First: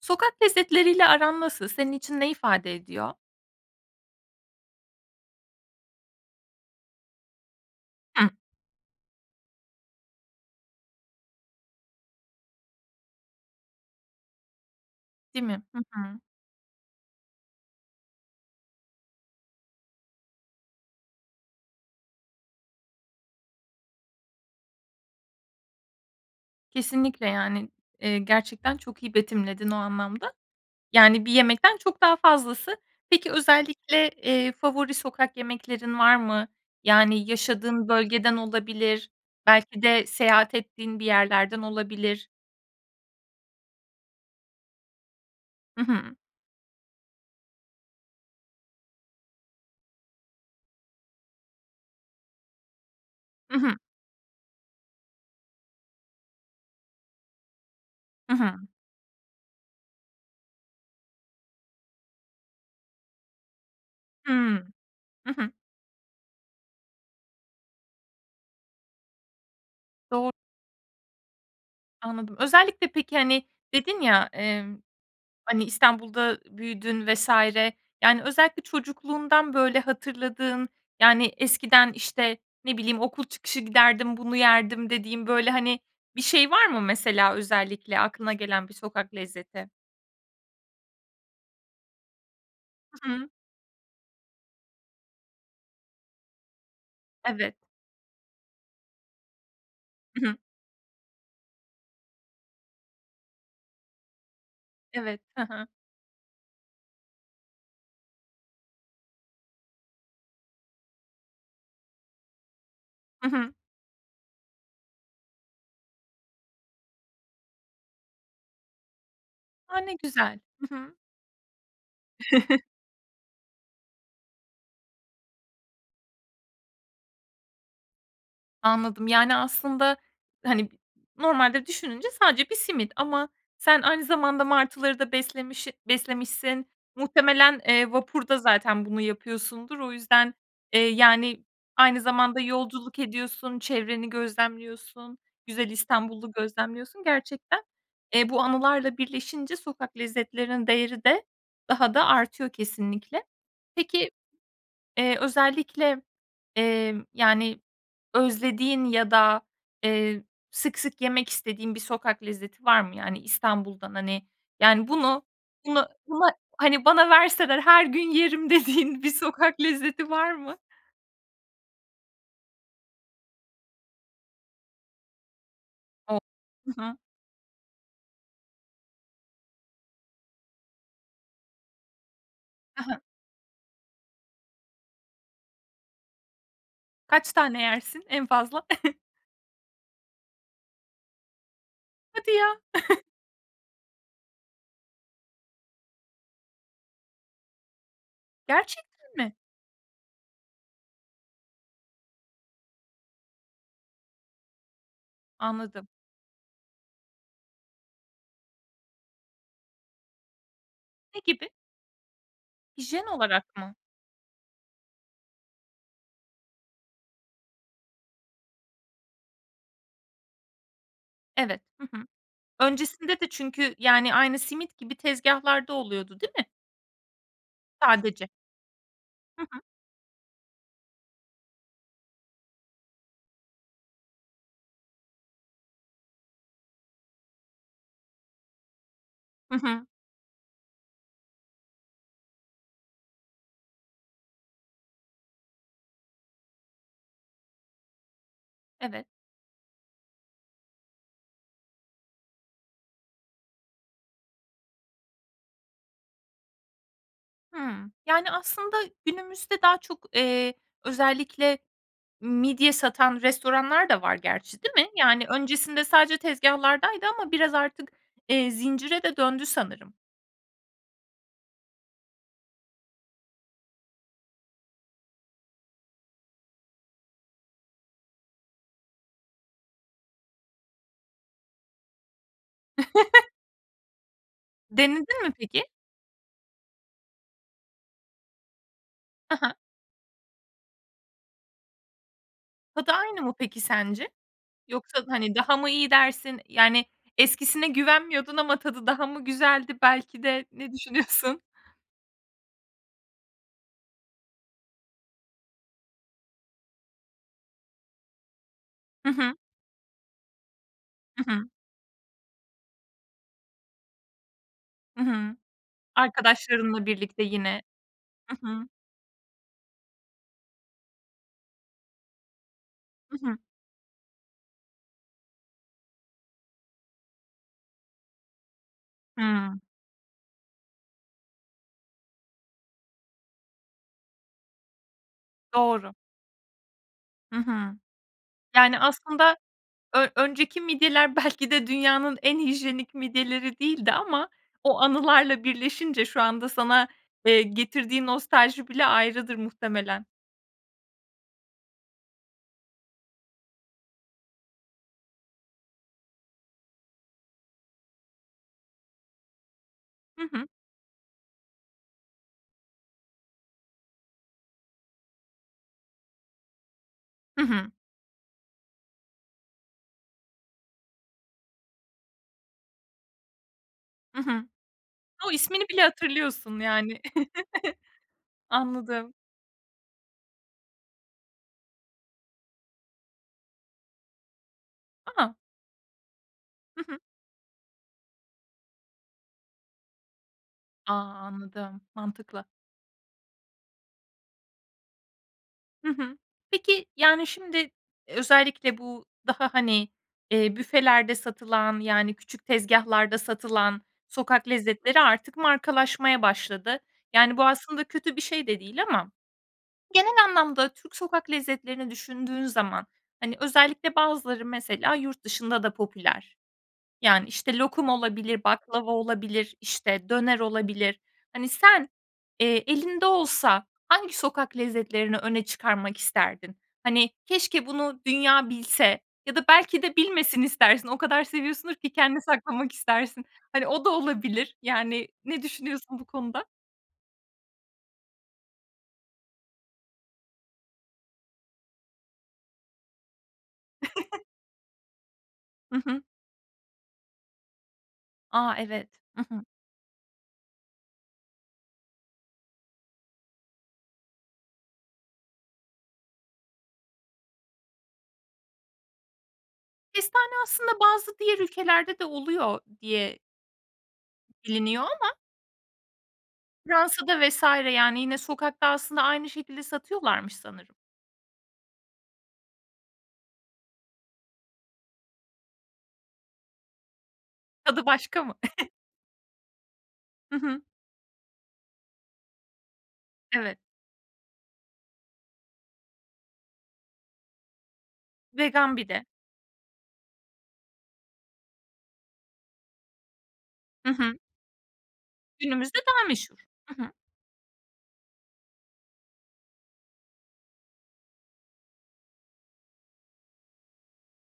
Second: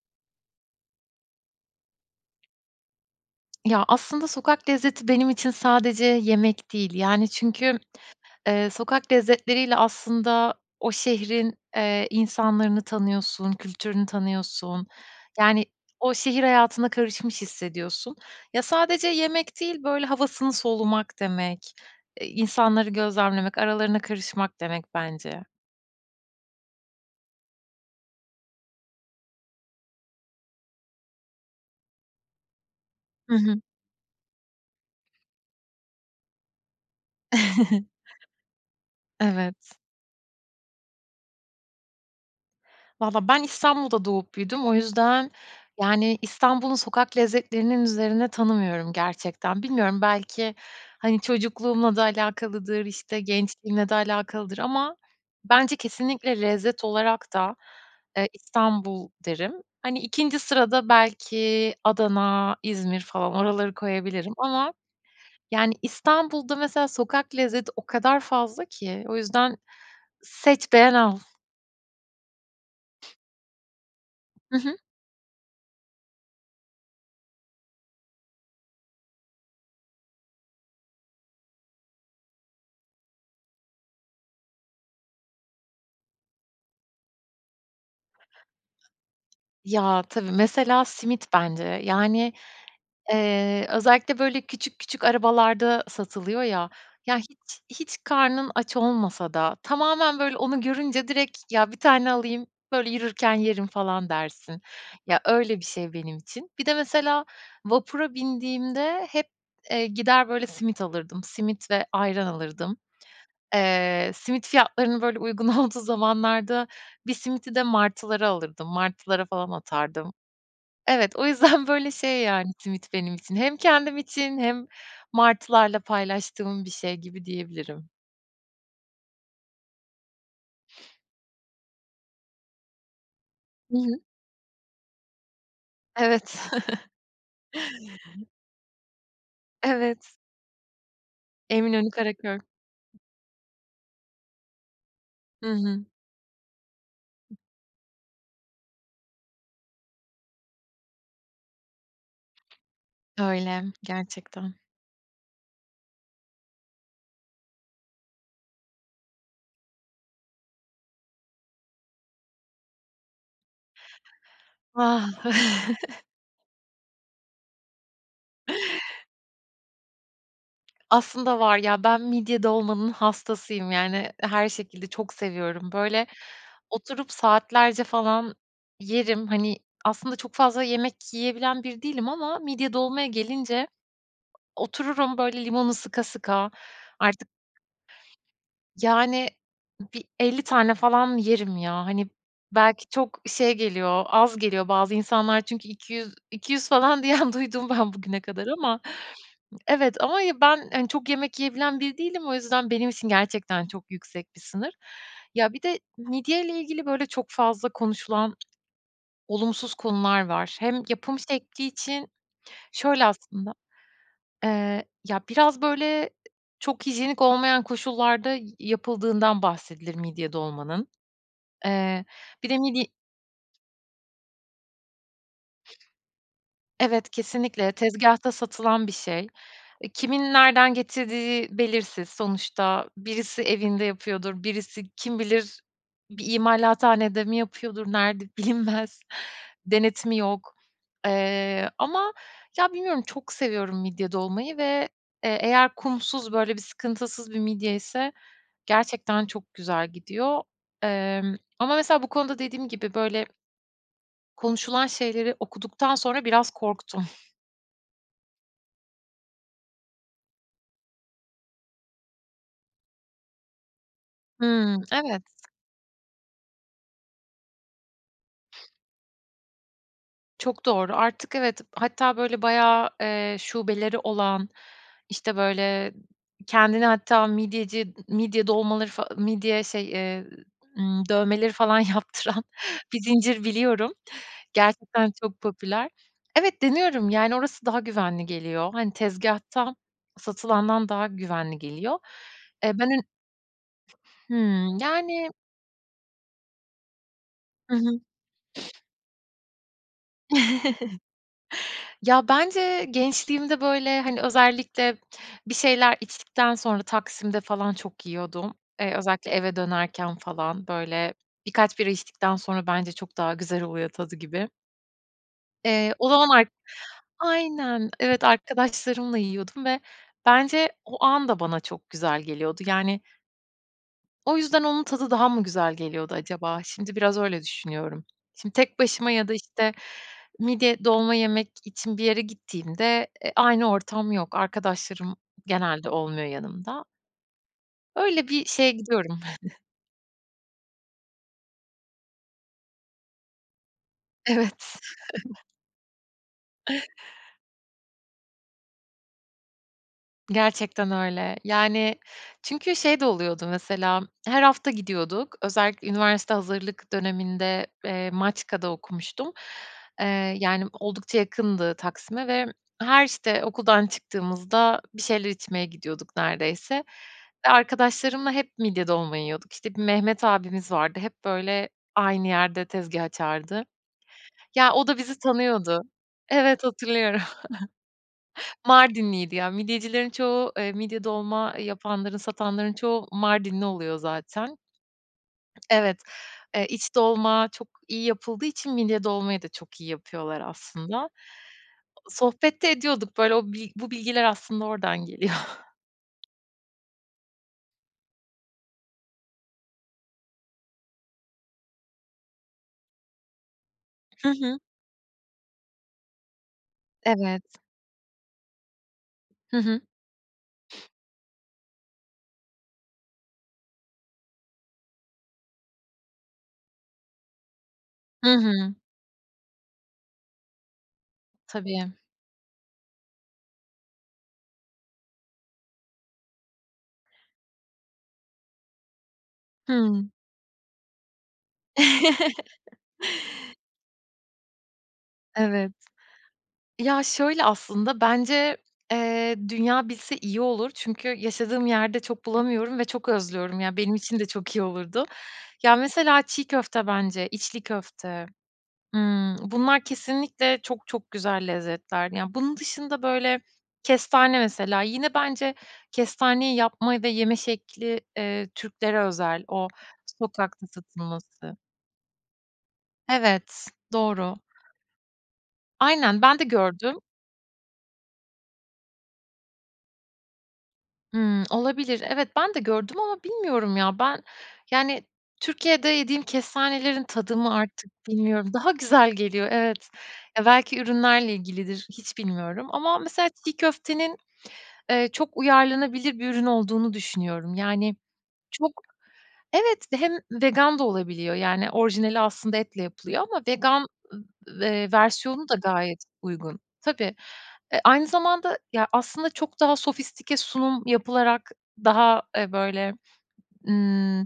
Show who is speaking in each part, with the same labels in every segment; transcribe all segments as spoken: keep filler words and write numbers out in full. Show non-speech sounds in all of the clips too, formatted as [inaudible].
Speaker 1: Sokak lezzetleriyle aran nasıl? Senin için ne ifade ediyor?
Speaker 2: Ya, aslında sokak lezzeti benim için sadece yemek değil. Yani, çünkü,
Speaker 1: Hı.
Speaker 2: eee, sokak lezzetleriyle aslında o şehrin, eee, insanlarını tanıyorsun, kültürünü tanıyorsun.
Speaker 1: Değil mi?
Speaker 2: Yani,
Speaker 1: Hı
Speaker 2: o
Speaker 1: hı.
Speaker 2: şehir hayatına karışmış hissediyorsun. Ya, sadece yemek değil, böyle havasını solumak demek. Eee, insanları gözlemlemek, aralarına karışmak demek bence.
Speaker 1: Kesinlikle, yani, eee, gerçekten çok iyi betimledin o anlamda. Yani, bir yemekten çok daha fazlası. Peki,
Speaker 2: Hı hı.
Speaker 1: özellikle, eee, favori sokak yemeklerin var mı? Yani, yaşadığın
Speaker 2: [chuckles]
Speaker 1: bölgeden olabilir,
Speaker 2: Evet.
Speaker 1: belki de seyahat ettiğin bir yerlerden olabilir.
Speaker 2: Valla, ben İstanbul'da doğup büyüdüm. O yüzden,
Speaker 1: Hı hı.
Speaker 2: yani, İstanbul'un sokak lezzetlerinin üzerine tanımıyorum, gerçekten. Bilmiyorum belki, hani, çocukluğumla da alakalıdır, işte,
Speaker 1: Hı hı.
Speaker 2: gençliğimle de alakalıdır ama bence kesinlikle lezzet olarak da, eee,
Speaker 1: Hı hı.
Speaker 2: İstanbul derim. Hani, ikinci sırada belki Adana, İzmir falan oraları koyabilirim.
Speaker 1: Hıı.
Speaker 2: Ama,
Speaker 1: Hı hı.
Speaker 2: yani, İstanbul'da, mesela, sokak lezzeti o kadar fazla ki o yüzden
Speaker 1: Doğru.
Speaker 2: seç, beğen, al.
Speaker 1: Anladım. Özellikle, peki, hani, dedin ya,
Speaker 2: Hı
Speaker 1: eee,
Speaker 2: hı.
Speaker 1: hani, İstanbul'da büyüdün vs. Yani, özellikle çocukluğundan, böyle, hatırladığın, yani, eskiden, işte, ne bileyim, "Okul çıkışı giderdim, bunu yerdim," dediğin, böyle, hani, bir şey var mı, mesela, özellikle aklına gelen bir sokak lezzeti?
Speaker 2: Ya, tabii. Mesela, simit bence. Yani,
Speaker 1: I hı.
Speaker 2: eee, özellikle, böyle, küçük küçük arabalarda satılıyor, ya. Ya,
Speaker 1: Evet.
Speaker 2: hiç hiç karnın aç olmasa da tamamen,
Speaker 1: I hı.
Speaker 2: böyle, onu görünce direkt, "Ya, bir tane alayım, böyle, yürürken yerim" falan dersin. Ya,
Speaker 1: Evet. Hı
Speaker 2: öyle bir
Speaker 1: hı.
Speaker 2: şey benim için. Bir de mesela vapura bindiğimde hep, eee, gider, böyle, simit alırdım, simit ve ayran alırdım.
Speaker 1: Hı hı.
Speaker 2: Eee, simit fiyatlarını, böyle, uygun olduğu zamanlarda bir simidi de martılara alırdım, martılara falan
Speaker 1: A! Ne
Speaker 2: atardım.
Speaker 1: güzel! Hı hı.
Speaker 2: Evet, o yüzden, böyle, şey, yani,
Speaker 1: [chuckles]
Speaker 2: simit benim için hem kendim için hem martılarla paylaştığım bir şey gibi diyebilirim.
Speaker 1: Anladım. Yani, aslında, hani, b normalde düşününce sadece bir simit ama
Speaker 2: Hı
Speaker 1: sen
Speaker 2: hı.
Speaker 1: aynı zamanda martıları da beslemişi
Speaker 2: Evet.
Speaker 1: beslemişsin
Speaker 2: [chuckles]
Speaker 1: muhtemelen, eee, vapurda zaten bunu yapıyorsundur o
Speaker 2: Evet.
Speaker 1: yüzden, eee, yani,
Speaker 2: Eminönü,
Speaker 1: aynı
Speaker 2: Karaköy.
Speaker 1: zamanda yolculuk ediyorsun, çevreni gözlemliyorsun.
Speaker 2: Hı
Speaker 1: Güzel
Speaker 2: hı.
Speaker 1: İstanbul'u gözlemliyorsun. Gerçekten, eee, bu anılarla birleşince sokak lezzetlerinin değeri de daha da artıyor kesinlikle.
Speaker 2: Öyle,
Speaker 1: Peki,
Speaker 2: gerçekten.
Speaker 1: eee, özellikle, eee, yani, özlediğin ya da, eee, sık sık yemek istediğin bir sokak lezzeti var mı? Yani, İstanbul'dan, hani, yani,
Speaker 2: Vah.
Speaker 1: bunu bunu
Speaker 2: [chuckles]
Speaker 1: buna, hani, bana verseler her gün yerim dediğin bir sokak lezzeti var mı?
Speaker 2: Aslında var ya, ben midye dolmanın hastasıyım, yani, her şekilde çok seviyorum. Böyle,
Speaker 1: O! Hı hı.
Speaker 2: oturup saatlerce falan yerim, hani, aslında çok fazla yemek yiyebilen biri değilim ama midye
Speaker 1: Hı hı.
Speaker 2: dolmaya gelince otururum, böyle, limonu sıka sıka artık
Speaker 1: Kaç tane yersin en fazla? [chuckles]
Speaker 2: Yani, bir elli tane falan yerim, ya. Hani,
Speaker 1: Hadi ya!
Speaker 2: belki
Speaker 1: [chuckles]
Speaker 2: çok şey geliyor, az geliyor bazı insanlar çünkü iki yüz iki yüz falan diyen duydum ben bugüne kadar ama
Speaker 1: Gerçekten mi?
Speaker 2: Evet, ama ben, hani, çok yemek yiyebilen biri değilim. O yüzden benim için gerçekten çok yüksek bir sınır. Ya, bir de
Speaker 1: Anladım.
Speaker 2: midyeyle ilgili böyle çok fazla konuşulan olumsuz konular var. Hem yapım
Speaker 1: Ne gibi?
Speaker 2: şekli için Şöyle,
Speaker 1: Hijyen
Speaker 2: aslında,
Speaker 1: olarak mı?
Speaker 2: eee, ya, biraz, böyle, çok hijyenik olmayan koşullarda yapıldığından bahsedilir midye dolmanın.
Speaker 1: Evet. Hı
Speaker 2: Eee,
Speaker 1: hı.
Speaker 2: bir de midye
Speaker 1: Öncesinde de çünkü, yani, aynı simit gibi tezgâhlarda oluyordu, değil mi?
Speaker 2: Evet, kesinlikle
Speaker 1: Sadece
Speaker 2: tezgahta satılan bir şey.
Speaker 1: Hı hı.
Speaker 2: Kimin nereden getirdiği belirsiz. Sonuçta birisi evinde yapıyordur, birisi kim bilir, bir imalathanede mi yapıyordur, nerede bilinmez.
Speaker 1: Hı hı.
Speaker 2: Denetimi yok. Eee, ama ya, bilmiyorum, çok seviyorum midye dolmayı ve, eee, eğer kumsuz, böyle, bir sıkıntısız bir midye ise
Speaker 1: Evet.
Speaker 2: gerçekten çok güzel gidiyor. Emm, ama mesela bu konuda dediğim gibi, böyle konuşulan şeyleri okuduktan sonra biraz korktum.
Speaker 1: Hımm. Yani, aslında günümüzde daha çok, eee, özellikle midye satan restoranlar da var gerçi, değil
Speaker 2: Hımm.
Speaker 1: mi?
Speaker 2: Evet.
Speaker 1: Yani, öncesinde sadece tezgahlardaydı ama biraz artık, eee, zincire de döndü sanırım.
Speaker 2: Çok doğru. Artık evet, hatta, böyle, bayağı, eee, şubeleri olan, işte, böyle, kendini hatta midyeci midye dolmaları fa midye şey, eee, ımm, dövmeleri falan yaptıran bir
Speaker 1: [chuckles]
Speaker 2: zincir biliyorum. Gerçekten
Speaker 1: Denedin mi
Speaker 2: çok
Speaker 1: peki?
Speaker 2: popüler. Evet, deniyorum, yani, orası daha güvenli geliyor. Hani,
Speaker 1: I hı.
Speaker 2: tezgâhtan satılandan daha güvenli geliyor. Eee, ben
Speaker 1: Tadı
Speaker 2: önün
Speaker 1: aynı mı peki sence?
Speaker 2: Hımm,
Speaker 1: Yoksa,
Speaker 2: yani
Speaker 1: hani, daha mı iyi dersin? Yani, eskisine
Speaker 2: Hı hı.
Speaker 1: güvenmiyordun ama tadı daha mı güzeldi, belki de, ne düşünüyorsun?
Speaker 2: [chuckles] Ya, bence gençliğimde, böyle, hani, özellikle bir şeyler içtikten sonra Taksim'de falan çok yiyordum. Eee,
Speaker 1: Hı
Speaker 2: özellikle
Speaker 1: hı.
Speaker 2: eve dönerken falan, böyle,
Speaker 1: Hı hı.
Speaker 2: bir kaç bira içtikten sonra bence çok daha güzel oluyor tadı gibi.
Speaker 1: I hı.
Speaker 2: Eee [unintelligible]
Speaker 1: Arkadaşlarınla birlikte yine
Speaker 2: Aynen, evet,
Speaker 1: I hı.
Speaker 2: arkadaşlarımla yiyordum ve bence o an da bana çok güzel geliyordu, yani
Speaker 1: I hı.
Speaker 2: o yüzden onun tadı daha mı güzel geliyordu acaba? Şimdi biraz öyle düşünüyorum. Şimdi tek başıma ya da,
Speaker 1: Hıı.
Speaker 2: işte, midye dolma yemek için bir yere gittiğimde, e, aynı ortam yok. Arkadaşlarım genelde
Speaker 1: Doğru.
Speaker 2: olmuyor yanımda.
Speaker 1: Hı hı.
Speaker 2: Öyle bir şeye
Speaker 1: Yani,
Speaker 2: gidiyorum.
Speaker 1: aslında
Speaker 2: [chuckles]
Speaker 1: ö önceki midyeler belki de dünyanın en hijyenik midyeleri değildi ama
Speaker 2: Evet.
Speaker 1: o anılarla
Speaker 2: [chuckles]
Speaker 1: birleşince şu anda sana, eee, getirdiği nostalji bile ayrıdır muhtemelen.
Speaker 2: Gerçekten öyle. Yani, çünkü şey de oluyordu mesela her hafta gidiyorduk. Özellikle üniversite hazırlık döneminde, eee, Maçka'da okumuştum.
Speaker 1: Hı
Speaker 2: Eee,
Speaker 1: hı.
Speaker 2: yani, oldukça yakındı Taksim'e ve her, işte, okuldan çıktığımızda bir şeyler içmeye gidiyorduk neredeyse.
Speaker 1: Hı
Speaker 2: Ve
Speaker 1: hı.
Speaker 2: arkadaşlarımla hep midye dolma yiyorduk. İşte, bir Mehmet abimiz vardı hep, böyle, aynı yerde tezgâh açardı.
Speaker 1: I hı.
Speaker 2: Ya, o da bizi
Speaker 1: O! İsmini bile
Speaker 2: tanıyordu.
Speaker 1: hatırlıyorsun
Speaker 2: Evet,
Speaker 1: yani.
Speaker 2: hatırlıyorum.
Speaker 1: [giggles]
Speaker 2: [chuckles]
Speaker 1: Anladım.
Speaker 2: Mardinliydi ya. Midyecilerin çoğu, eee, midye dolma yapanların, satanların çoğu Mardinli oluyor zaten.
Speaker 1: A!
Speaker 2: Evet, eee,
Speaker 1: Hı
Speaker 2: iç
Speaker 1: hı.
Speaker 2: dolma çok iyi yapıldığı için midye dolmayı da çok iyi yapıyorlar
Speaker 1: A!
Speaker 2: aslında.
Speaker 1: Anladım,
Speaker 2: O
Speaker 1: mantıklı.
Speaker 2: sohbet de ediyorduk böyle. O bil bu bilgiler aslında oradan geliyor. [chuckles]
Speaker 1: Hı hı. Peki, yani, şimdi, özellikle bu daha, hani, eee, büfelerde satılan, yani, küçük tezgâhlarda satılan
Speaker 2: Hı
Speaker 1: sokak
Speaker 2: hı.
Speaker 1: lezzetleri artık markalaşmaya başladı. Yani, bu
Speaker 2: Evet.
Speaker 1: aslında kötü bir şey de değil ama
Speaker 2: Hı hı.
Speaker 1: genel anlamda Türk sokak lezzetlerini düşündüğün zaman, hani, özellikle bazıları mesela yurt dışında da popüler. Yani, işte, lokum
Speaker 2: Hı
Speaker 1: olabilir,
Speaker 2: hı.
Speaker 1: baklava olabilir, işte, döner olabilir. Hani, sen,
Speaker 2: Tabii.
Speaker 1: eee, elinde olsa hangi sokak lezzetlerini öne çıkarmak isterdin? Hani, keşke bunu dünya bilse ya da belki de
Speaker 2: Hıı.
Speaker 1: bilmesin istersin. O kadar seviyorsundur ki kendine saklamak
Speaker 2: [chuckles]
Speaker 1: istersin. Hani, o da olabilir. Yani, ne
Speaker 2: Evet.
Speaker 1: düşünüyorsun bu konuda?
Speaker 2: Ya, şöyle aslında bence, eee, dünya bilse iyi olur. Çünkü yaşadığım yerde çok bulamıyorum ve çok özlüyorum ya benim için de
Speaker 1: [chuckles]
Speaker 2: çok iyi olurdu. Ya,
Speaker 1: Hı hı.
Speaker 2: mesela çiğ köfte bence, içli köfte.
Speaker 1: A! Evet. I
Speaker 2: Imm,
Speaker 1: hı.
Speaker 2: bunlar kesinlikle çok çok güzel lezzetlerdi. Yani, bunun dışında, böyle, kestane mesela yine bence kestaneyi yapma ve yeme şekli, eee, Türklere özel o
Speaker 1: Kestane
Speaker 2: sokakta
Speaker 1: aslında bazı diğer
Speaker 2: satılması.
Speaker 1: ülkelerde de oluyor diye
Speaker 2: Evet, doğru.
Speaker 1: biliniyor ama.
Speaker 2: Aynen, ben de gördüm
Speaker 1: Fransa'da vs. yani, yine sokakta aslında aynı şekilde satıyorlarmış sanırım.
Speaker 2: Imm, olabilir. Evet, ben de gördüm ama bilmiyorum ya ben, yani, Türkiye'de yediğim kestanelerin tadı mı
Speaker 1: Tadı
Speaker 2: artık
Speaker 1: başka mı?
Speaker 2: bilmiyorum, daha
Speaker 1: [chuckles]
Speaker 2: güzel geliyor, evet.
Speaker 1: Hı
Speaker 2: Ya,
Speaker 1: hı.
Speaker 2: belki ürünlerle ilgilidir. Hiç bilmiyorum ama mesela çiğ
Speaker 1: Evet.
Speaker 2: köftenin, eee, çok uyarlanabilir bir ürün olduğunu düşünüyorum. Yani, çok
Speaker 1: Vegan bir de.
Speaker 2: Evet ve hem vegan da olabiliyor. Yani, orijinali aslında etle yapılıyor ama vegan
Speaker 1: Hı hı.
Speaker 2: v eee, versiyonu da
Speaker 1: Günümüzde
Speaker 2: gayet
Speaker 1: daha meşhur.
Speaker 2: uygun.
Speaker 1: I hı.
Speaker 2: Tabii. Eee, aynı zamanda ya aslında çok daha sofistike sunum yapılarak daha, eee, böyle, ııı,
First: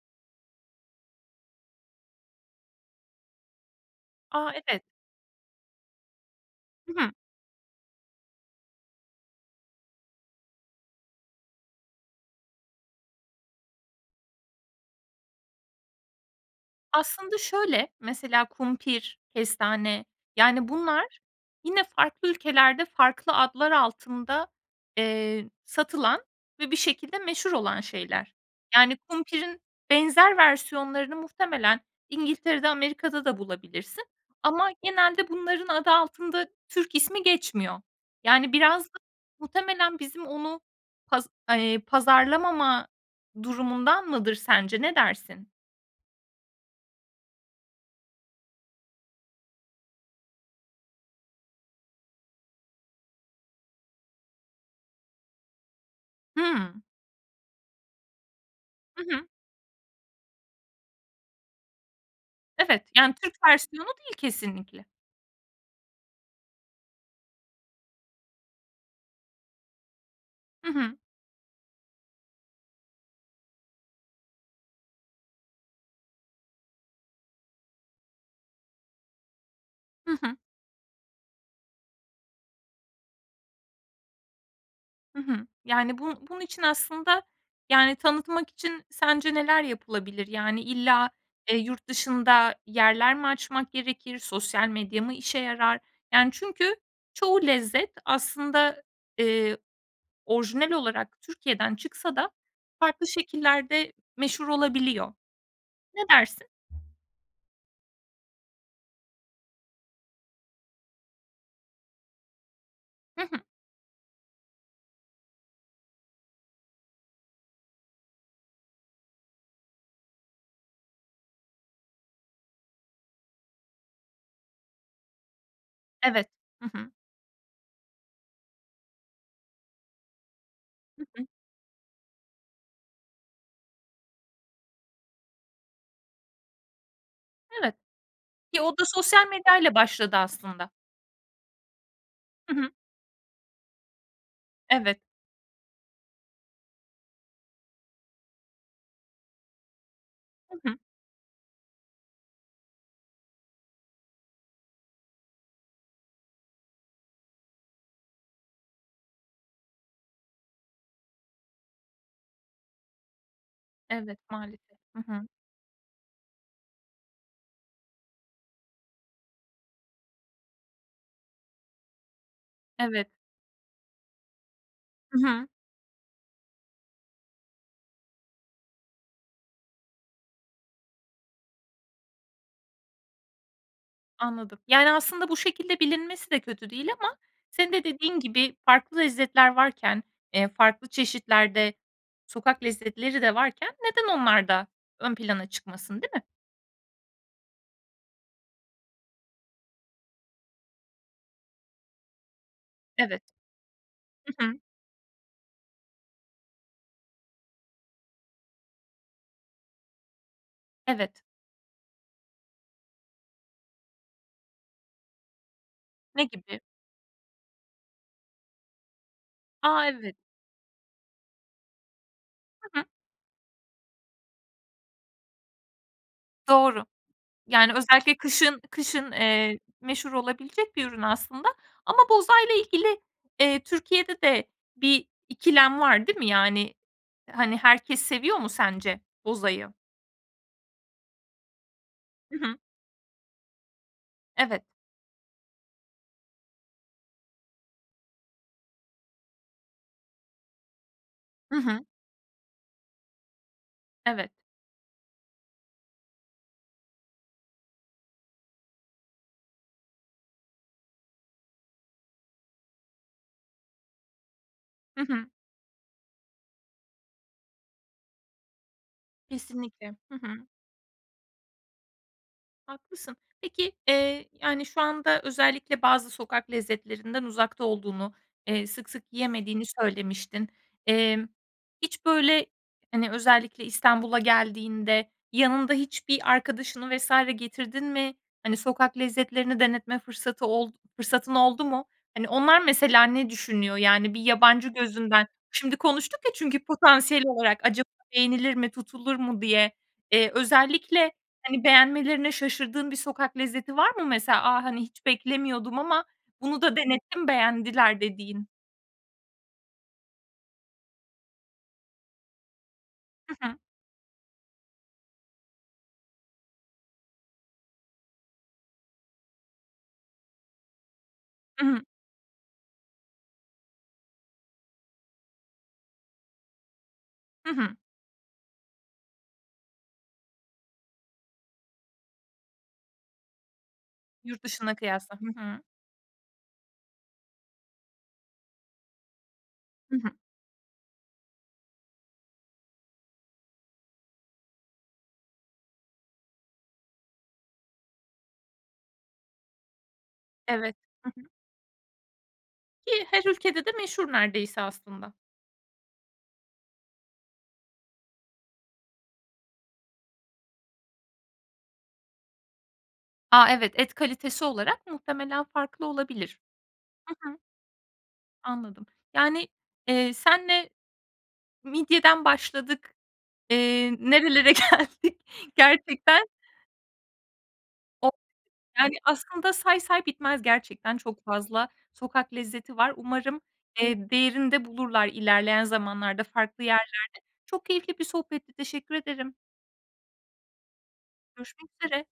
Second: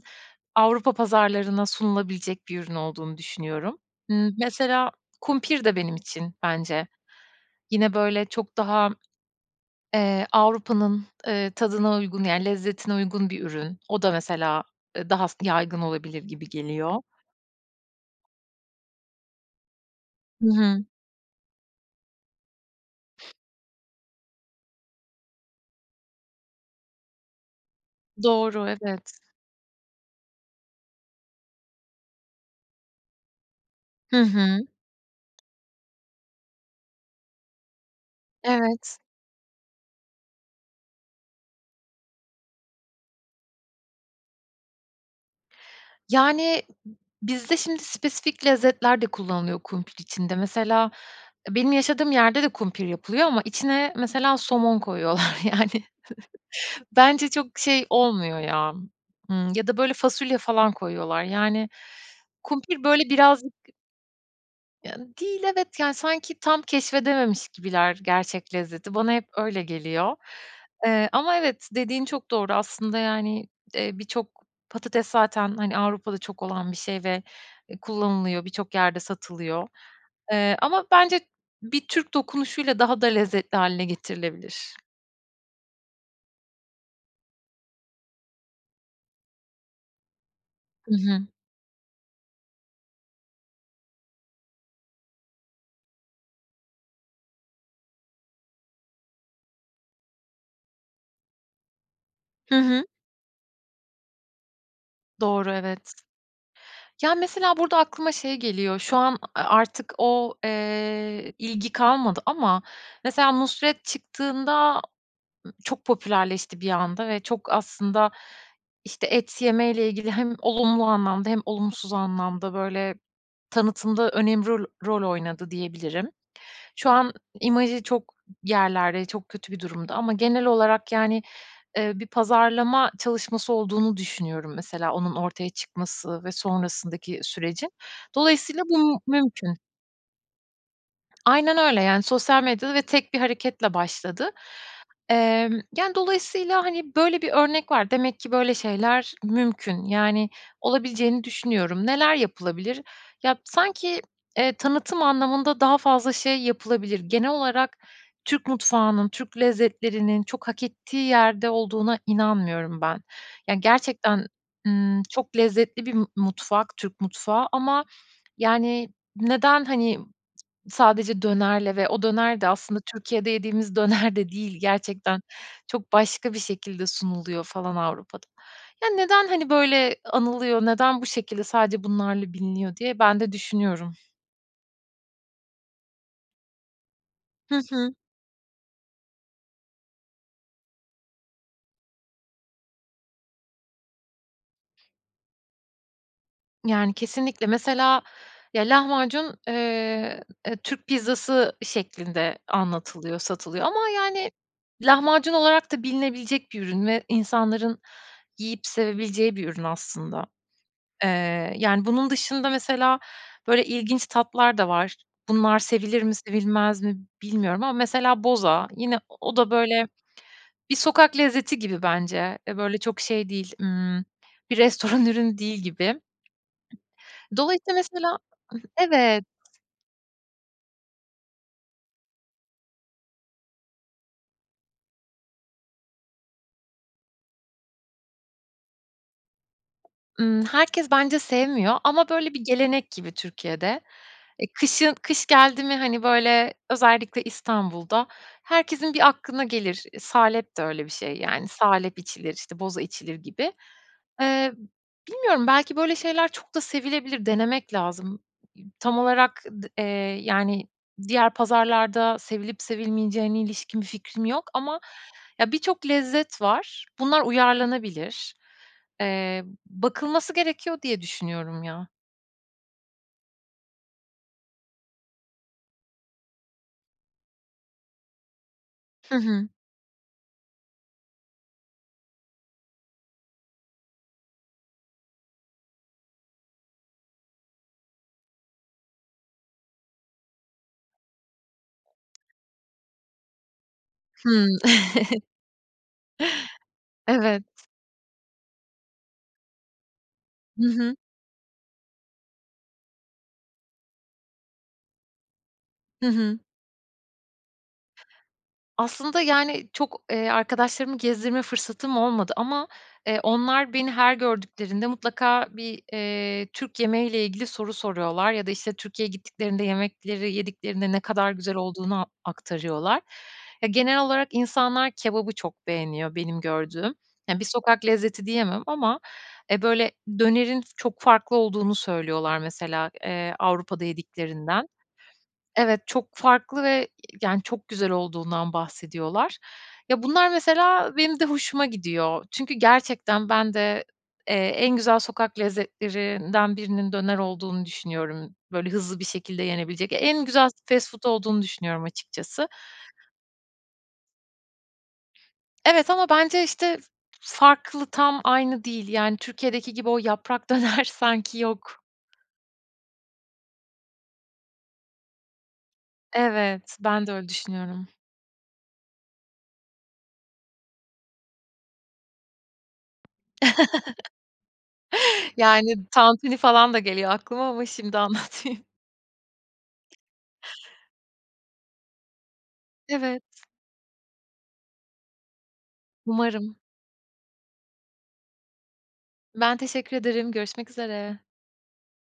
Speaker 2: Avrupa pazarlarına sunulabilecek bir ürün olduğunu düşünüyorum. Iıı,
Speaker 1: A. Evet.
Speaker 2: mesela kumpir de benim için bence
Speaker 1: Hı hı.
Speaker 2: yine böyle çok daha, eee, Avrupa'nın, eee, tadına uygun, ya, lezzetine uygun bir ürün. O da mesela, eee, daha s yaygın olabilir gibi geliyor.
Speaker 1: Aslında şöyle; mesela kumpir, kestane,
Speaker 2: Hı
Speaker 1: yani,
Speaker 2: hı.
Speaker 1: bunlar yine farklı ülkelerde, farklı adlar altında, eee, satılan ve bir şekilde meşhur olan şeyler.
Speaker 2: Doğru,
Speaker 1: Yani,
Speaker 2: evet.
Speaker 1: kumpirin benzer versiyonlarını muhtemelen İngiltere'de, Amerika'da da bulabilirsin
Speaker 2: Hı hı.
Speaker 1: ama genelde bunların adı altında Türk ismi geçmiyor. Yani, biraz da
Speaker 2: Evet.
Speaker 1: muhtemelen bizim onu paz eee, pazarlamama durumundan mıdır sence, ne dersin?
Speaker 2: Yani, b bizde şimdi spesifik lezzetler de kullanılıyor kumpir içinde. Mesela, eee, benim yaşadığım yerde de kumpir yapılıyor ama içine mesela somon koyuyorlar yani.
Speaker 1: Hıı.
Speaker 2: [chuckles] Bence çok şey olmuyor ya,
Speaker 1: Hı hı.
Speaker 2: ımm, ya da böyle fasulye falan koyuyorlar, yani,
Speaker 1: Evet,
Speaker 2: kumpir böyle
Speaker 1: yani, Türk
Speaker 2: birazcık
Speaker 1: versiyonu değil kesinlikle.
Speaker 2: Yani, değil evet, yani, sanki tam keşfedememiş gibiler gerçek lezzeti. Bana hep öyle geliyor.
Speaker 1: Hı hı.
Speaker 2: Eee, ama evet, dediğin çok doğru aslında, yani, eee, birçok patates zaten, hani, Avrupa'da çok olan bir şey ve, eee, kullanılıyor birçok yerde satılıyor.
Speaker 1: Hı hı.
Speaker 2: Eee, ama bence bir Türk dokunuşuyla daha da lezzetli hâline getirilebilir.
Speaker 1: Hı hı. Yani, bun bunun için aslında, yani, tanıtmak için sence neler yapılabilir? Yani,
Speaker 2: Hı
Speaker 1: illa,
Speaker 2: hı.
Speaker 1: eee, yurt dışında yerler mi açmak gerekir? Sosyal medya mı işe yarar? Yani, çünkü çoğu lezzet aslında, eee, orijinal olarak Türkiye'den çıksa da
Speaker 2: Hı hı.
Speaker 1: farklı şekillerde meşhur olabiliyor.
Speaker 2: Doğru, evet.
Speaker 1: Ne dersin?
Speaker 2: Ya, mesela, burada aklıma şey geliyor, şu an a artık o, eee, ilgi kalmadı ama
Speaker 1: Hı
Speaker 2: mesela
Speaker 1: hı.
Speaker 2: Nusret çıktığında ı çok popülerleşti bir anda ve çok aslında, işte, et yemeyle ilgili hem olumlu anlamda hem olumsuz anlamda, böyle, tanıtım da önem ro rol oynadı, diyebilirim.
Speaker 1: Evet, hı hı.
Speaker 2: Şu an imajı çok yerlerde, çok kötü bir durumda ama genel olarak,
Speaker 1: Hı
Speaker 2: yani,
Speaker 1: hı.
Speaker 2: eee, bir pazarlama çalışması olduğunu düşünüyorum mesela onun ortaya çıkması ve sonrasındaki sürecin.
Speaker 1: Evet, ki
Speaker 2: Dolayısıyla
Speaker 1: o da
Speaker 2: bu
Speaker 1: sosyal
Speaker 2: mümkün.
Speaker 1: medyayla başladı aslında.
Speaker 2: Aynen öyle. Yani, sosyal
Speaker 1: Hı hı.
Speaker 2: medyada ve tek bir hareketle başladı.
Speaker 1: Evet.
Speaker 2: Emm, yani, dolayısıyla, hani, böyle bir örnek var. Demek ki böyle şeyler mümkün. Yani,
Speaker 1: Hı hı.
Speaker 2: olabileceğini düşünüyorum. Neler yapılabilir? Ya b sanki, eee, tanıtım anlamında daha fazla şey yapılabilir. Genel olarak Türk mutfağının, Türk lezzetlerinin çok hak ettiği yerde olduğuna inanmıyorum ben. Ya
Speaker 1: Evet,
Speaker 2: gerçekten,
Speaker 1: maalesef. Hı
Speaker 2: ımm,
Speaker 1: hı.
Speaker 2: çok lezzetli bir m mutfak Türk mutfağı ama, yani, neden, hani, sadece dönerle ve o döner de aslında
Speaker 1: Evet.
Speaker 2: Türkiye'de yediğimiz döner de değil, gerçekten.
Speaker 1: Hı hı.
Speaker 2: Çok başka bir şekilde sunuluyor falan Avrupa'da. Ya neden, hani, böyle anılıyor, neden bu şekilde sadece bunlarla biliniyor, diye ben de düşünüyorum.
Speaker 1: Anladım. Yani, aslında bu şekilde bilinmesi de kötü değil ama
Speaker 2: Hı
Speaker 1: senin de
Speaker 2: hı.
Speaker 1: dediğin gibi farklı lezzetler varken, eee, farklı çeşitlerde sokak lezzetleri de varken neden onlar da ön plana çıkmasın, değil mi?
Speaker 2: Yani, kesinlikle. Mesela, ya, lahmacun, eee, e, Türk pizzası şeklinde anlatılıyor,
Speaker 1: Evet.
Speaker 2: satılıyor ama, yani,
Speaker 1: Hı hı.
Speaker 2: lahmacun olarak da bilinebilecek bir ürün ve insanların yiyip sevebileceği bir ürün aslında.
Speaker 1: Evet.
Speaker 2: Eee, yani, bunun dışında mesela, böyle, ilginç tatlar da var. Bunlar sevilir mi,
Speaker 1: Ne gibi?
Speaker 2: sevilmez mi bilmiyorum ama mesela boza. Yine o o da,
Speaker 1: A!
Speaker 2: böyle,
Speaker 1: Evet.
Speaker 2: bir sokak lezzeti gibi bence. E,
Speaker 1: Hı
Speaker 2: böyle
Speaker 1: hı.
Speaker 2: çok şey değil, ımm, bir restoran ürünü değil gibi.
Speaker 1: Doğru. Yani,
Speaker 2: Dolayısıyla
Speaker 1: özellikle
Speaker 2: mesela, ıh
Speaker 1: kışın kışın,
Speaker 2: evet.
Speaker 1: eee, meşhur olabilecek bir ürün aslında ama bozayla ilgili, eee, Türkiye'de de bir ikilem var, değil mi, yani? Hani, herkes seviyor mu sence bozayı?
Speaker 2: Imm, herkes bence sevmiyor ama, böyle,
Speaker 1: Hı
Speaker 2: bir
Speaker 1: hı.
Speaker 2: gelenek gibi Türkiye'de. E,
Speaker 1: Evet.
Speaker 2: kışın kış geldi mi, hani, böyle, özellikle İstanbul'da herkesin bir aklına gelir. E, salep de öyle bir şey, yani,
Speaker 1: Hı hı.
Speaker 2: salep içilir, işte, boza içilir gibi.
Speaker 1: Evet.
Speaker 2: Eee, bilmiyorum belki böyle şeyler çok da sevilebilir, denemek lazım. İ tam olarak d eee, yani, diğer pazarlarda sevilip sevilmeyeceğine ilişkin bir fikrim yok ama,
Speaker 1: Hı hı.
Speaker 2: ya, birçok lezzet var. Bunlar uyarlanabilir. Eee,
Speaker 1: Kesinlikle. Hı
Speaker 2: bakılması
Speaker 1: hı.
Speaker 2: gerekiyor diye düşünüyorum, ya.
Speaker 1: Haklısın. Peki, eee, yani, şu anda özellikle bazı sokak lezzetlerinden uzakta olduğunu, eee, sık sık
Speaker 2: Hı hı.
Speaker 1: yiyemediğini söylemiştin. Eee, hiç, böyle, hani, özellikle İstanbul'a geldiğinde yanında hiçbir arkadaşını vs. getirdin mi? Hani, sokak lezzetlerini denetme fırsatı oldu fırsatın oldu mu? Hani, onlar mesela ne düşünüyor? Yani, bir
Speaker 2: Hımm.
Speaker 1: yabancı
Speaker 2: [chuckles]
Speaker 1: gözünden şimdi konuştuk ya çünkü potansiyel
Speaker 2: Evet.
Speaker 1: olarak acaba beğenilir mi, tutulur mu diye. Eee,
Speaker 2: Hı hı.
Speaker 1: özellikle, hani, beğenmelerine şaşırdığın bir sokak lezzeti var mı mesela? "A, hani, hiç beklemiyordum ama
Speaker 2: Hı hı.
Speaker 1: bunu da denettim, beğendiler." dediğin.
Speaker 2: Aslında, yani, çok, eee, arkadaşlarımı gezdirme fırsatım olmadı ama, eee,
Speaker 1: Hı hı.
Speaker 2: onlar beni her gördüklerinde mutlaka bir, eee, Türk yemeği ile ilgili soru soruyorlar. Ya da, işte, Türkiye'ye gittiklerinde yemekleri yediklerinde ne kadar güzel
Speaker 1: I hı.
Speaker 2: olduğunu aktarıyorlar. E, genel olarak insanlar kebabı çok beğeniyor benim gördüğüm. Ya, bir
Speaker 1: Hı hı.
Speaker 2: sokak lezzeti diyemem ama, eee, böyle, dönerin çok farklı olduğunu söylüyorlar mesela, eee, Avrupa'da
Speaker 1: Yurt
Speaker 2: yediklerinden.
Speaker 1: dışına kıyasla Hı hı.
Speaker 2: Evet, çok farklı ve [unintelligible] yani, çok güzel olduğundan bahsediyorlar.
Speaker 1: Hı
Speaker 2: Ya,
Speaker 1: hı.
Speaker 2: bunlar mesela benim de hoşuma gidiyor. Çünkü gerçekten ben de, eee, en güzel sokak lezzetlerinden birinin döner olduğunu düşünüyorum. Böyle, hızlı bir şekilde yenebilecek en güzel
Speaker 1: Evet.
Speaker 2: fast food
Speaker 1: Hı hı.
Speaker 2: olduğunu düşünüyorum açıkçası.
Speaker 1: Ki her ülkede de meşhur neredeyse aslında.
Speaker 2: Evet, ama bence işte farklı tam aynı değil. Yani, Türkiye'deki gibi o yaprak döner sanki yok.
Speaker 1: A, evet, et kalitesi olarak muhtemelen farklı olabilir.
Speaker 2: Evet, ben de
Speaker 1: Hı
Speaker 2: öyle
Speaker 1: hı.
Speaker 2: düşünüyorum.
Speaker 1: Anladım. Yani, eee, senle midyeden başladık, eee,
Speaker 2: [chuckles]
Speaker 1: nerelere geldik
Speaker 2: Yani,
Speaker 1: gerçekten
Speaker 2: tantuni falan da geliyor aklıma ama şimdi
Speaker 1: O
Speaker 2: anlatmayayım.
Speaker 1: yani, aslında say say bitmez gerçekten çok fazla sokak lezzeti var.
Speaker 2: Evet.
Speaker 1: Umarım, eee, değerini de bulurlar ilerleyen zamanlarda
Speaker 2: Umarım.
Speaker 1: farklı yerlerde. Çok keyifli bir sohbetti teşekkür ederim.
Speaker 2: Ben teşekkür ederim. Görüşmek üzere.
Speaker 1: Görüşmek üzere.